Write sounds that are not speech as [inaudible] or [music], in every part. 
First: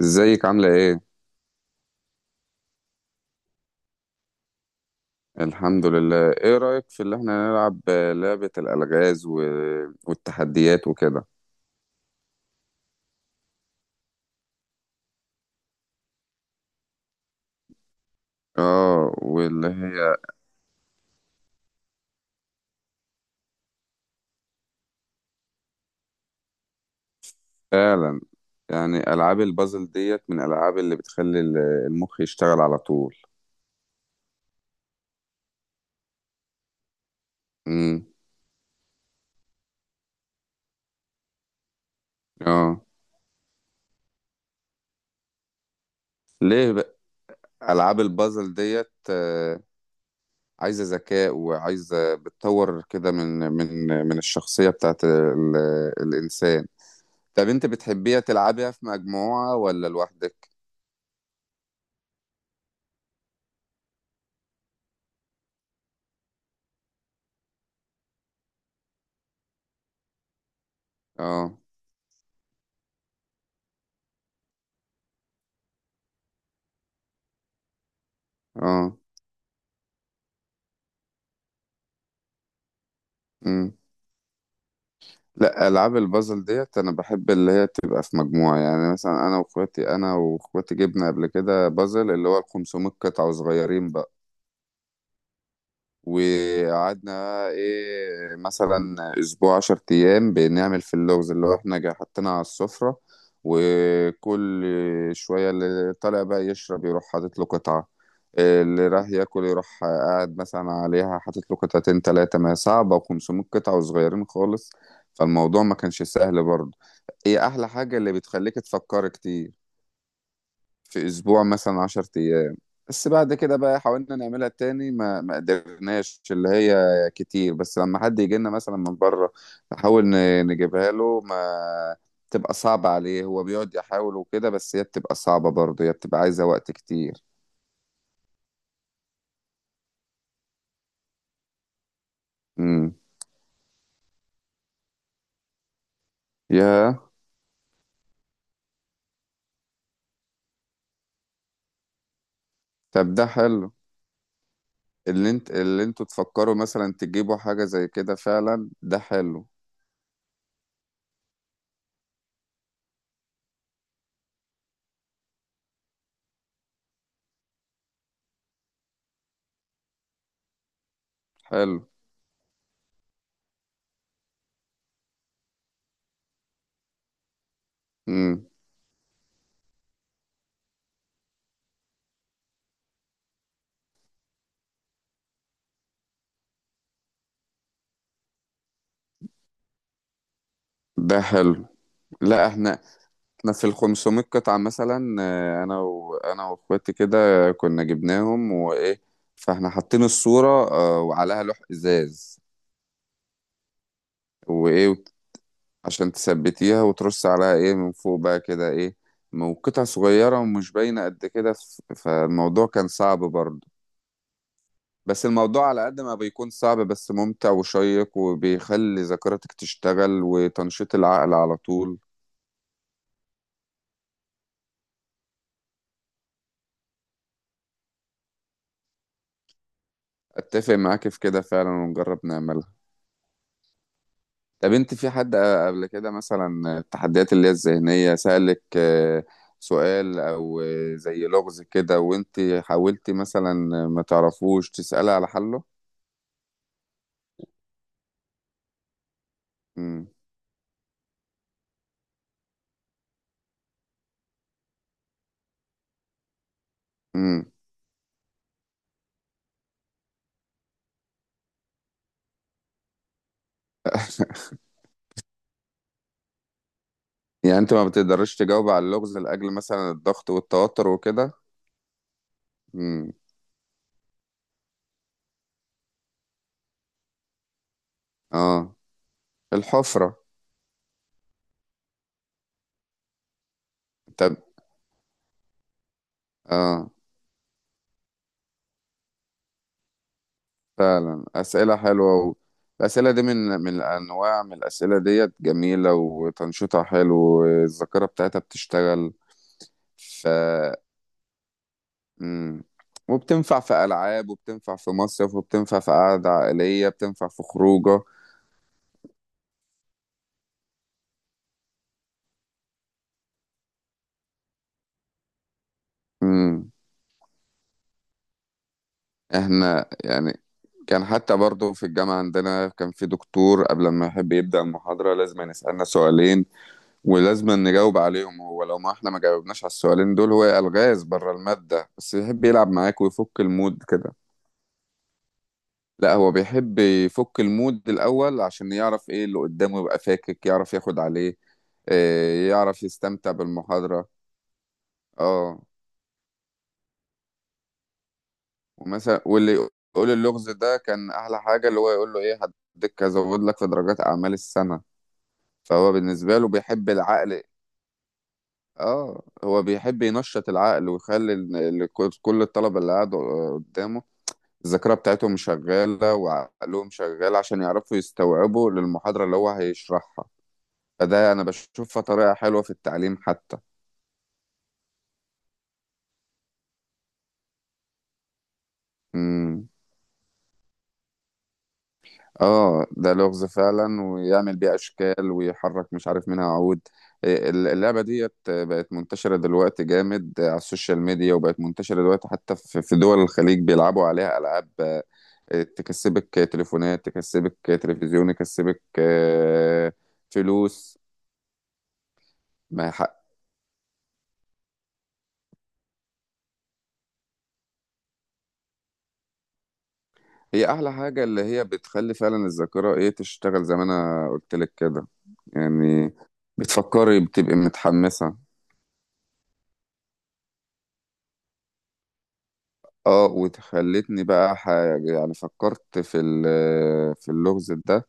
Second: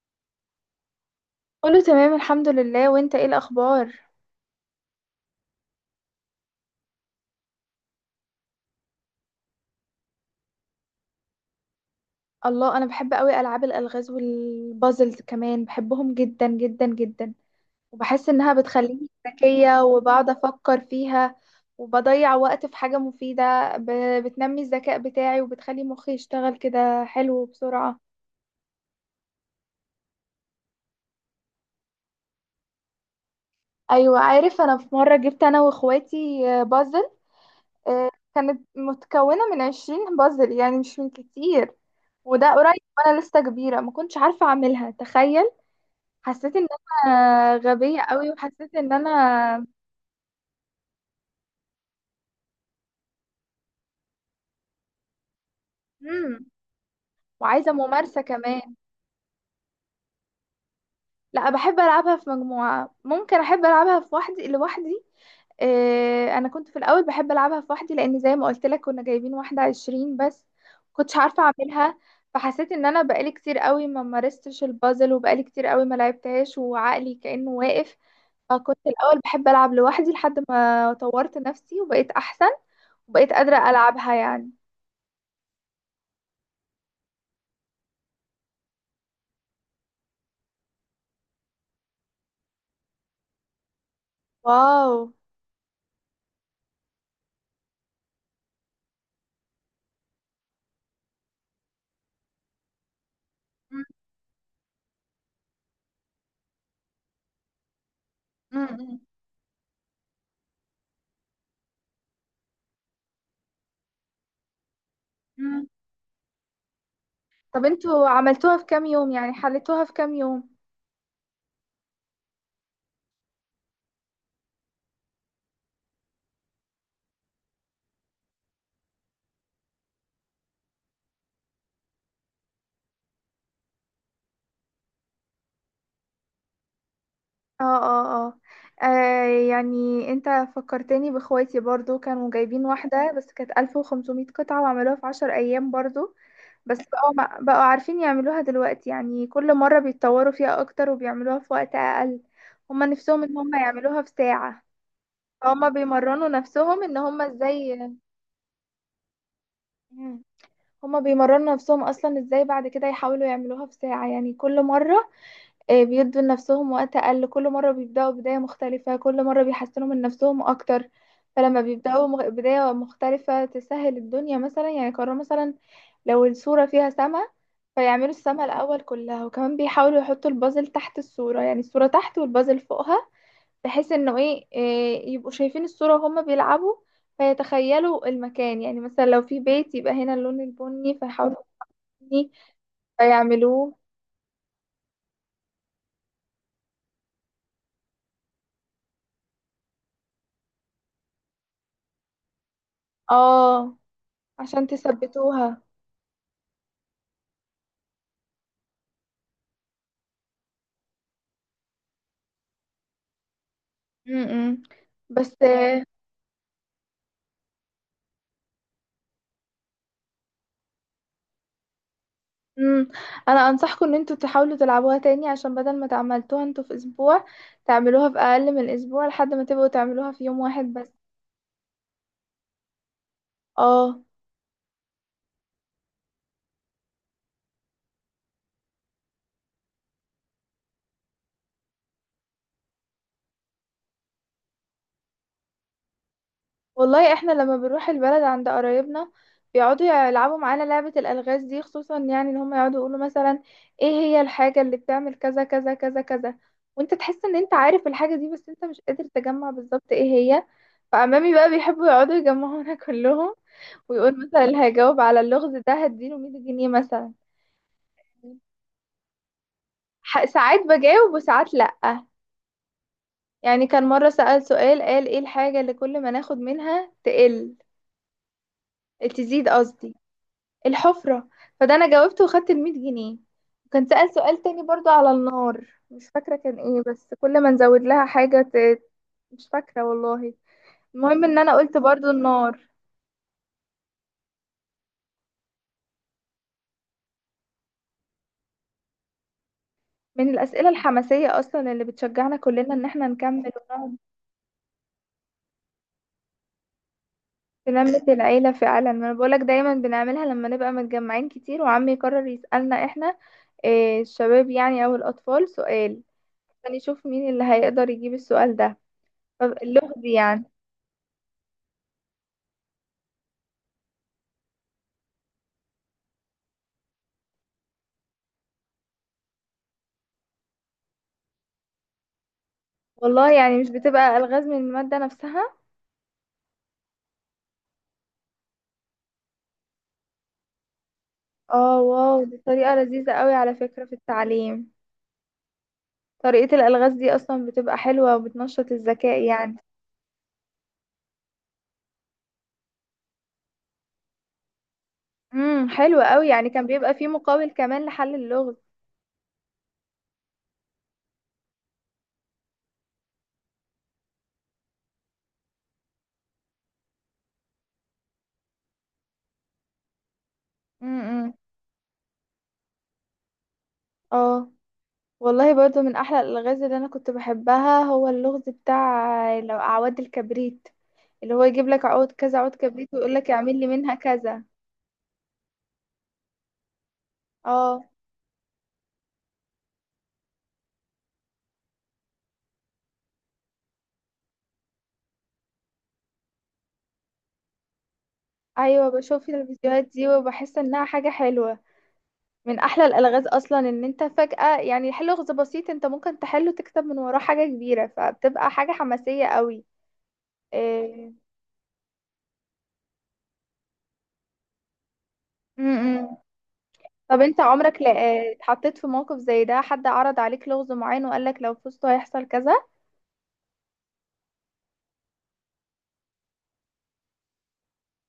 ازيك عاملة ايه؟ كله تمام، الحمد لله، وانت ايه الاخبار؟ الحمد لله. ايه رأيك في اللي احنا نلعب لعبة الألغاز والتحديات وكده؟ الله، انا بحب قوي العاب الالغاز والبازلز، كمان بحبهم جدا جدا جدا. وبحس انها بتخليني اه واللي ذكيه، هي وبقعد افكر فيها، وبضيع وقت في حاجه مفيده، بتنمي الذكاء بتاعي، وبتخلي مخي يشتغل كده حلو وبسرعه. فعلا، يعني ألعاب البازل ديت من الألعاب اللي بتخلي المخ يشتغل على طول. ايوه، عارف، انا في مره جبت انا واخواتي بازل. امم. آه، كانت متكونه من 20 بازل، يعني مش من كتير. وده اه. قريب، وانا لسه كبيره ما كنتش عارفه اعملها، تخيل. حسيت ان ليه بقى؟ انا ألعاب غبية قوي، البازل وحسيت ديت، ان انا... عايزة ذكاء وعايزة بتطور كده من الشخصية بتاعت مم. الإنسان. طب انت وعايزة بتحبيها ممارسة تلعبيها كمان. في مجموعة ولا لوحدك؟ لا، بحب العبها في مجموعة، ممكن احب العبها في وحدي لوحدي. انا كنت في الاول بحب العبها في وحدي، لان زي ما قلت لك كنا جايبين واحدة 20 بس، كنتش عارفة اه اعملها. فحسيت ان انا بقالي كتير قوي ما مارستش البازل، وبقالي كتير قوي ما لعبتهاش، وعقلي كأنه واقف. فكنت اه. الاول بحب العب لوحدي لحد ما طورت نفسي وبقيت احسن، وبقيت قادرة مم. العبها يعني. لا، العاب البازل ديت انا بحب اللي هي تبقى في مجموعه. يعني مثلا انا واخواتي، جبنا قبل كده بازل اللي هو ال 500 قطعه وصغيرين بقى. واو. وقعدنا ايه، مثلا اسبوع، 10 ايام، بنعمل في اللغز اللي هو احنا حاطينها على السفرة. وكل شوية اللي طالع بقى يشرب يروح حاطط له قطعة، اللي مم. راح ياكل يروح قاعد مثلا عليها حاطط له قطعتين تلاتة، ما هي صعبة، وخمسمية قطعة وصغيرين خالص. فالموضوع مم. ما كانش سهل برضه. هي طب احلى حاجة انتوا اللي بتخليك عملتوها في كام تفكر يوم؟ يعني كتير. حلتوها في كام يوم؟ في اسبوع مثلا 10 ايام. بس بعد كده بقى حاولنا نعملها تاني ما قدرناش، اللي هي كتير. بس لما حد يجي لنا مثلا من بره، نحاول نجيبها له، ما تبقى صعبة عليه. هو بيقعد يحاول وكده، بس هي بتبقى صعبة برضه، هي بتبقى عايزة وقت كتير. اه، اه، اه. آه، يعني انت فكرتني باخواتي برضو، كانوا جايبين امم. واحدة بس كانت 1500 قطعة، وعملوها في 10 ايام برضو. بس يا. بقوا بقوا عارفين يعملوها دلوقتي، يعني كل مرة بيتطوروا فيها اكتر وبيعملوها في وقت اقل. هما طب نفسهم ده ان هما حلو، يعملوها في ساعة. هما اللي انتوا بيمرنوا تفكروا نفسهم مثلا ان هما تجيبوا حاجة ازاي... زي كده. فعلا ده حلو. مم. هما بيمرنوا نفسهم اصلا ازاي بعد كده يحاولوا يعملوها في ساعة، يعني كل مرة. بيدوا لنفسهم وقت أقل كل مرة، بيبدأوا بداية مختلفة كل مرة، بيحسنوا من نفسهم أكتر. فلما حلو. بيبدأوا بداية مختلفة تسهل الدنيا، مثلا يعني قرروا مثلا لو الصورة فيها سما، فيعملوا السما امم. الأول كلها. وكمان بيحاولوا يحطوا البازل تحت الصورة، يعني الصورة تحت والبازل فوقها. بحيث انه ايه، يبقوا شايفين الصورة وهما بيلعبوا، فيتخيلوا المكان. يعني مثلا لو في بيت يبقى هنا اللون البني، ده فيحاولوا حلو. البني لا، احنا في فيعملوه. ال 500 قطعة مثلا، انا واخواتي كده كنا جبناهم وايه. فاحنا حاطين الصورة، وعليها لوح ازاز. اه. عشان وايه وت- تثبتوها. عشان تثبتيها، وترص عليها ايه من فوق بقى كده ايه. وقطع صغيرة ومش باينة قد كده، فالموضوع كان صعب برضه. امم. بس بس الموضوع على قد ما بيكون صعب، بس ممتع وشيق، وبيخلي ذاكرتك تشتغل وتنشيط العقل على طول. امم، انا انصحكم ان انتوا تحاولوا تلعبوها تاني، عشان بدل ما تعملتوها انتوا في اسبوع، تعملوها في اقل من اسبوع، لحد ما تبقوا تعملوها في يوم واحد اتفق بس. معاك في كده فعلا، ونجرب نعملها. اه. طب انت، في حد قبل كده مثلا التحديات اللي هي الذهنية، سألك سؤال او زي لغز كده، وانت حاولتي مثلا ما تعرفوش تسألي على حله؟ والله احنا لما بنروح البلد عند قرايبنا، بيقعدوا امم. يلعبوا معانا لعبة الالغاز دي خصوصا، يعني ان هم يقعدوا يقولوا مثلا ايه هي الحاجة اللي بتعمل كذا كذا كذا كذا. وانت تحس ان امم. انت عارف الحاجة دي بس انت مش قادر تجمع بالظبط ايه هي. فعمامي بقى بيحبوا يقعدوا يجمعونا [laughs] كلهم، ويقول مثلا هجاوب على اللغز ده هديله 100 جنيه مثلا. يعني انت ما بتقدرش تجاوب على اللغز لأجل مثلا الضغط ساعات والتوتر بجاوب وكده؟ وساعات لأ. امم. يعني كان مرة سأل سؤال، قال: ايه الحاجة اللي كل ما ناخد منها تقل... اه. تزيد قصدي. الحفرة. الحفرة. فده انا جاوبته وخدت ال100 جنيه. وكان سأل طب. سؤال تاني برضو على النار، مش فاكرة كان ايه، اه. بس كل ما نزود لها حاجة ت... مش فاكرة والله. المهم فعلا ان انا أسئلة قلت برضو حلوة النار. الأسئلة دي، من من الأنواع من الأسئلة ديت جميلة وتنشيطها حلو، والذاكرة بتاعتها بتشتغل. من الأسئلة الحماسية اصلا اللي بتشجعنا مم. كلنا ان احنا نكمل. وبتنفع في ألعاب، وبتنفع في مصيف، وبتنفع في قعدة عائلية، بتنفع في بنملة خروجة. العيلة فعلا، ما انا بقولك دايما بنعملها لما نبقى متجمعين كتير، وعمي يقرر يسألنا احنا، إيه الشباب يعني او الاطفال، سؤال مم. عشان يشوف مين اللي هيقدر يجيب السؤال ده. طب احنا اللغز يعني يعني. كان، حتى برضو في الجامعة عندنا، كان في دكتور قبل ما يحب يبدأ المحاضرة لازم يسألنا سؤالين، ولازم نجاوب عليهم. هو لو ما احنا ما جاوبناش على السؤالين دول، هو ألغاز بره المادة، بس يحب يلعب معاك ويفك والله يعني مش المود كده. بتبقى الغاز من المادة نفسها. لا هو بيحب يفك المود الأول عشان يعرف ايه اللي قدامه، يبقى فاكك يعرف ياخد عليه. اه، واو، دي طريقة يعرف لذيذة يستمتع قوي على فكرة في بالمحاضرة. التعليم. اه. طريقة الالغاز دي اصلا بتبقى حلوة وبتنشط ومثلا الذكاء واللي يعني. يقول اللغز ده كان احلى حاجه، اللي هو يقول له ايه، هديك ازود لك في درجات اعمال السنه. امم، فهو حلوة قوي، بالنسبه له يعني كان بيحب بيبقى فيه العقل. مقابل كمان لحل اللغز. اه هو بيحب ينشط العقل، ويخلي كل الطلبه اللي قاعدوا قدامه الذاكره بتاعتهم شغاله وعقلهم شغال، عشان يعرفوا يستوعبوا للمحاضره اللي هو هيشرحها. فده امم. انا بشوفها طريقه حلوه في التعليم حتى. اه، والله برضو من احلى الالغاز اللي انا كنت بحبها هو اللغز بتاع لو امم. اعواد الكبريت. اللي هو يجيب لك عود كذا عود اه كبريت، ده ويقول لك لغز اعمل لي منها فعلا، كذا. ويعمل بيه اشكال ويحرك مش عارف منها عود. إيه، اه. اللعبه ديت بقت منتشره دلوقتي جامد على السوشيال ميديا، وبقت منتشره دلوقتي حتى في دول الخليج، بيلعبوا عليها العاب، تكسبك تليفونات، تكسبك تلفزيون، تكسبك ايوه، بشوف الفيديوهات دي وبحس انها فلوس. حاجه حلوه. من احلى ما هي حق. الالغاز اصلا ان انت فجاه، يعني حل لغز بسيط انت ممكن تحله، تكتب من وراه حاجه كبيره، فبتبقى حاجه حماسيه قوي. هي احلى إيه. حاجه اللي هي بتخلي فعلا الذاكره ايه تشتغل، زي ما انا قلت لك كده يعني. م-م. بتفكري، طب انت بتبقي عمرك متحمسه. اتحطيت في موقف زي ده؟ حد عرض عليك لغز معين وقال لك لو فزت هيحصل كذا. اه، وتخلتني بقى حاجة يعني فكرت في في اللغز ده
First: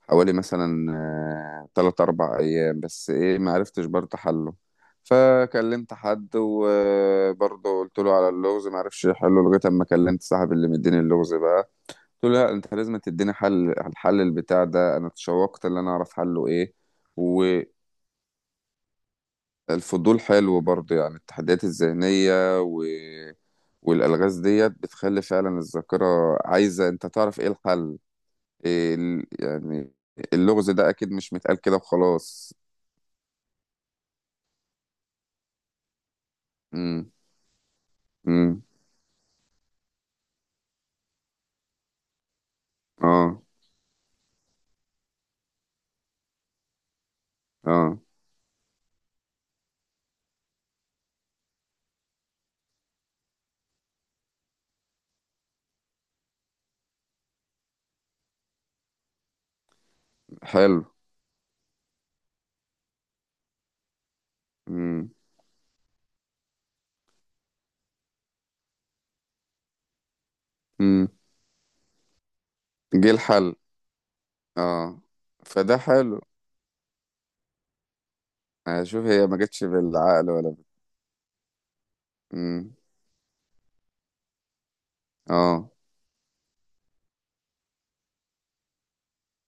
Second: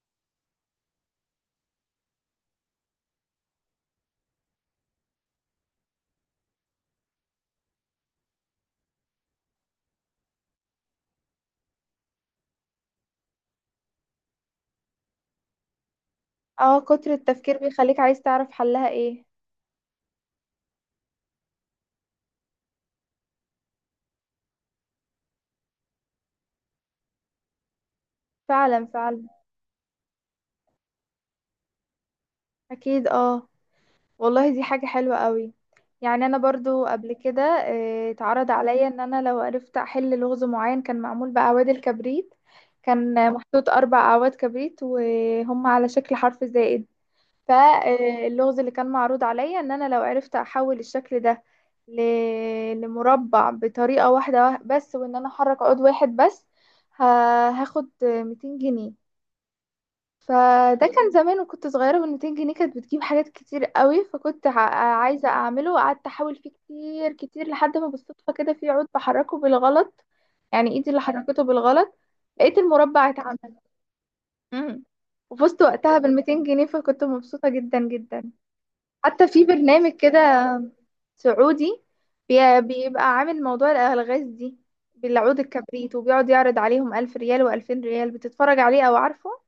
حوالي مثلا، 3 4 أيام، بس إيه معرفتش برضه حله. فكلمت حد وبرضه قلت له على اللغز، معرفش يحله، لغاية أما كلمت صاحب اللي مديني اللغز بقى، قلت له لا، أنت لازم تديني حل على الحل البتاع ده. أنا اتشوقت إن أنا أعرف حله إيه. اه. كتر التفكير بيخليك عايز تعرف حلها ايه. والفضول حلو برضه. يعني التحديات الذهنية والالغاز ديت بتخلي فعلا الذاكره عايزه انت تعرف ايه الحل. فعلا، فعلا. يعني اللغز ده اكيد مش متقال كده وخلاص. اكيد، اه. والله دي حاجة حلوة قوي. يعني انا برضو امم قبل كده، اتعرض امم. عليا ان انا لو عرفت احل لغز معين كان معمول باعواد الكبريت. كان اه محطوط 4 اعواد كبريت وهم على شكل حرف زائد. اه. فاللغز اللي كان معروض عليا ان انا لو عرفت احول الشكل ده لمربع بطريقة واحدة بس، وان انا احرك عود واحد بس ه- هاخد 200 جنيه. حلو. فده كان زمان وكنت صغيرة، وال 200 جنيه كانت بتجيب حاجات كتير قوي، فكنت امم عايزة أعمله. وقعدت أحاول فيه كتير كتير، لحد ما بالصدفة كده في عود بحركه بالغلط، يعني إيدي اللي امم. حركته بالغلط. لقيت المربع جه اتعمل. الحل. امم. اه وفزت فده وقتها بال حلو. 200 جنيه، فكنت مبسوطة جدا جدا. اشوف هي حتى ما في جتش برنامج بالعقل كده ولا سعودي، امم. بيبقى عامل موضوع الألغاز دي بالعود اه الكبريت، وبيقعد يعرض عليهم 1000 ريال وألفين ريال، بتتفرج عليه أو عارفه.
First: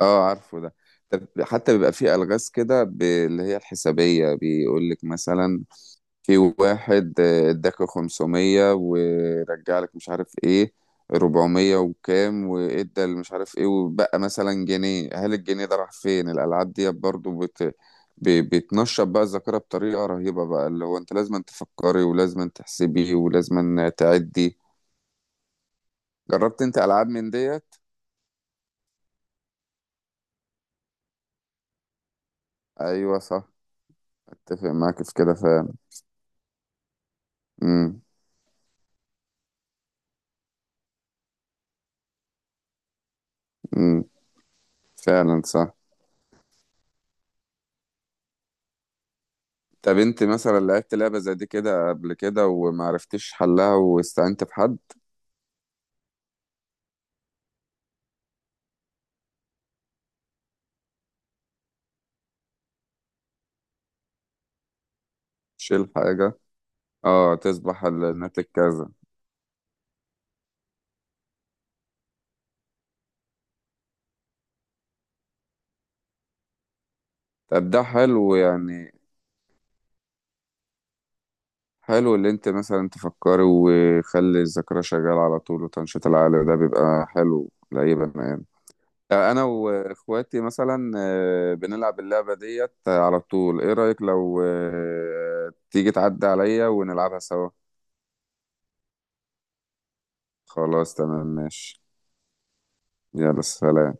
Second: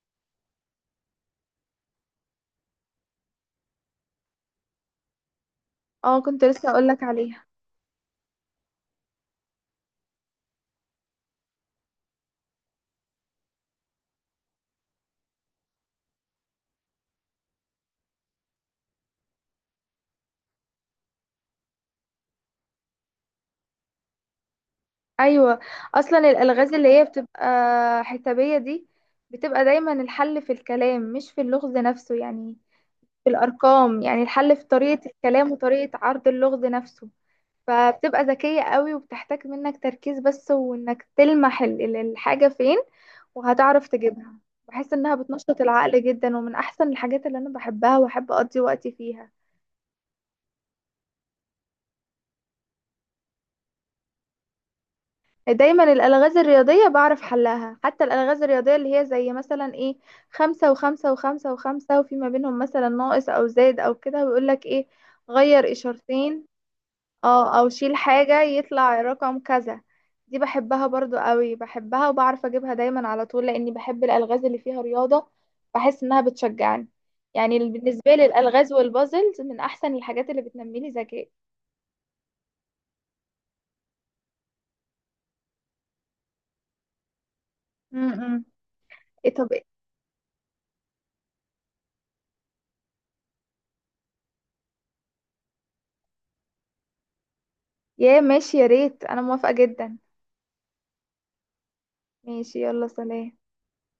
اه عارفه ده. طب حتى بيبقى فيه الغاز كده اللي هي الحسابيه، بيقول لك مثلا، اه، في كنت لسه أقولك واحد عليه. اداك 500، ورجع لك مش عارف ايه 400 وكام، وادى اللي مش عارف ايه، وبقى مثلا جنيه، هل الجنيه ده راح فين؟ الالعاب دي برضو ب... بتنشط بقى الذاكره بطريقه رهيبه، بقى اللي هو انت لازم تفكري، ولازم تحسبي، ولازم تعدي. ايوه، اصلا جربت الالغاز انت اللي هي العاب من بتبقى ديت؟ حسابيه دي، بتبقى دايما الحل في الكلام مش في اللغز نفسه، يعني ايوه في صح. الارقام. يعني الحل في اتفق طريقه معاك في كده الكلام فعلا. وطريقه عرض اللغز نفسه. امم فبتبقى ذكيه قوي، وبتحتاج منك تركيز بس، وانك تلمح الحاجه فين وهتعرف امم. تجيبها. بحس انها فعلا بتنشط صح. العقل جدا، ومن احسن الحاجات اللي انا بحبها واحب اقضي وقتي فيها. طب انت مثلا لعبت لعبه زي دي كده قبل كده ومعرفتش حلها واستعنت بحد؟ دايما الألغاز الرياضية بعرف حلها، حتى الألغاز الرياضية اللي هي زي مثلا ايه، خمسة وخمسة وخمسة وخمسة وفي ما بينهم مثلا ناقص أو زائد أو كده، ويقولك ايه، غير تشيل حاجة. إشارتين. اه اه، أو تصبح شيل حاجة الناتج كذا. يطلع رقم كذا. دي بحبها برضو قوي، بحبها وبعرف أجيبها دايما على طول، لأني بحب الألغاز اللي فيها رياضة، بحس إنها بتشجعني. يعني طب ده بالنسبة لي حلو الألغاز يعني. والبازلز من أحسن الحاجات اللي بتنمي لي ذكاء. حلو اللي انت مثلا تفكري، وخلي الذاكرة شغالة على طول، وتنشيط العقل ده بيبقى حلو لأي م- بني م. آدم. ايه، انا طب إيه؟ واخواتي مثلا بنلعب اللعبة ديت على طول. ايه رأيك لو تيجي تعدي عليا ونلعبها سوا؟ يا ماشي، يا ريت، أنا موافقة جدا. خلاص تمام ماشي. ماشي، يلا، سلام. يلا سلام.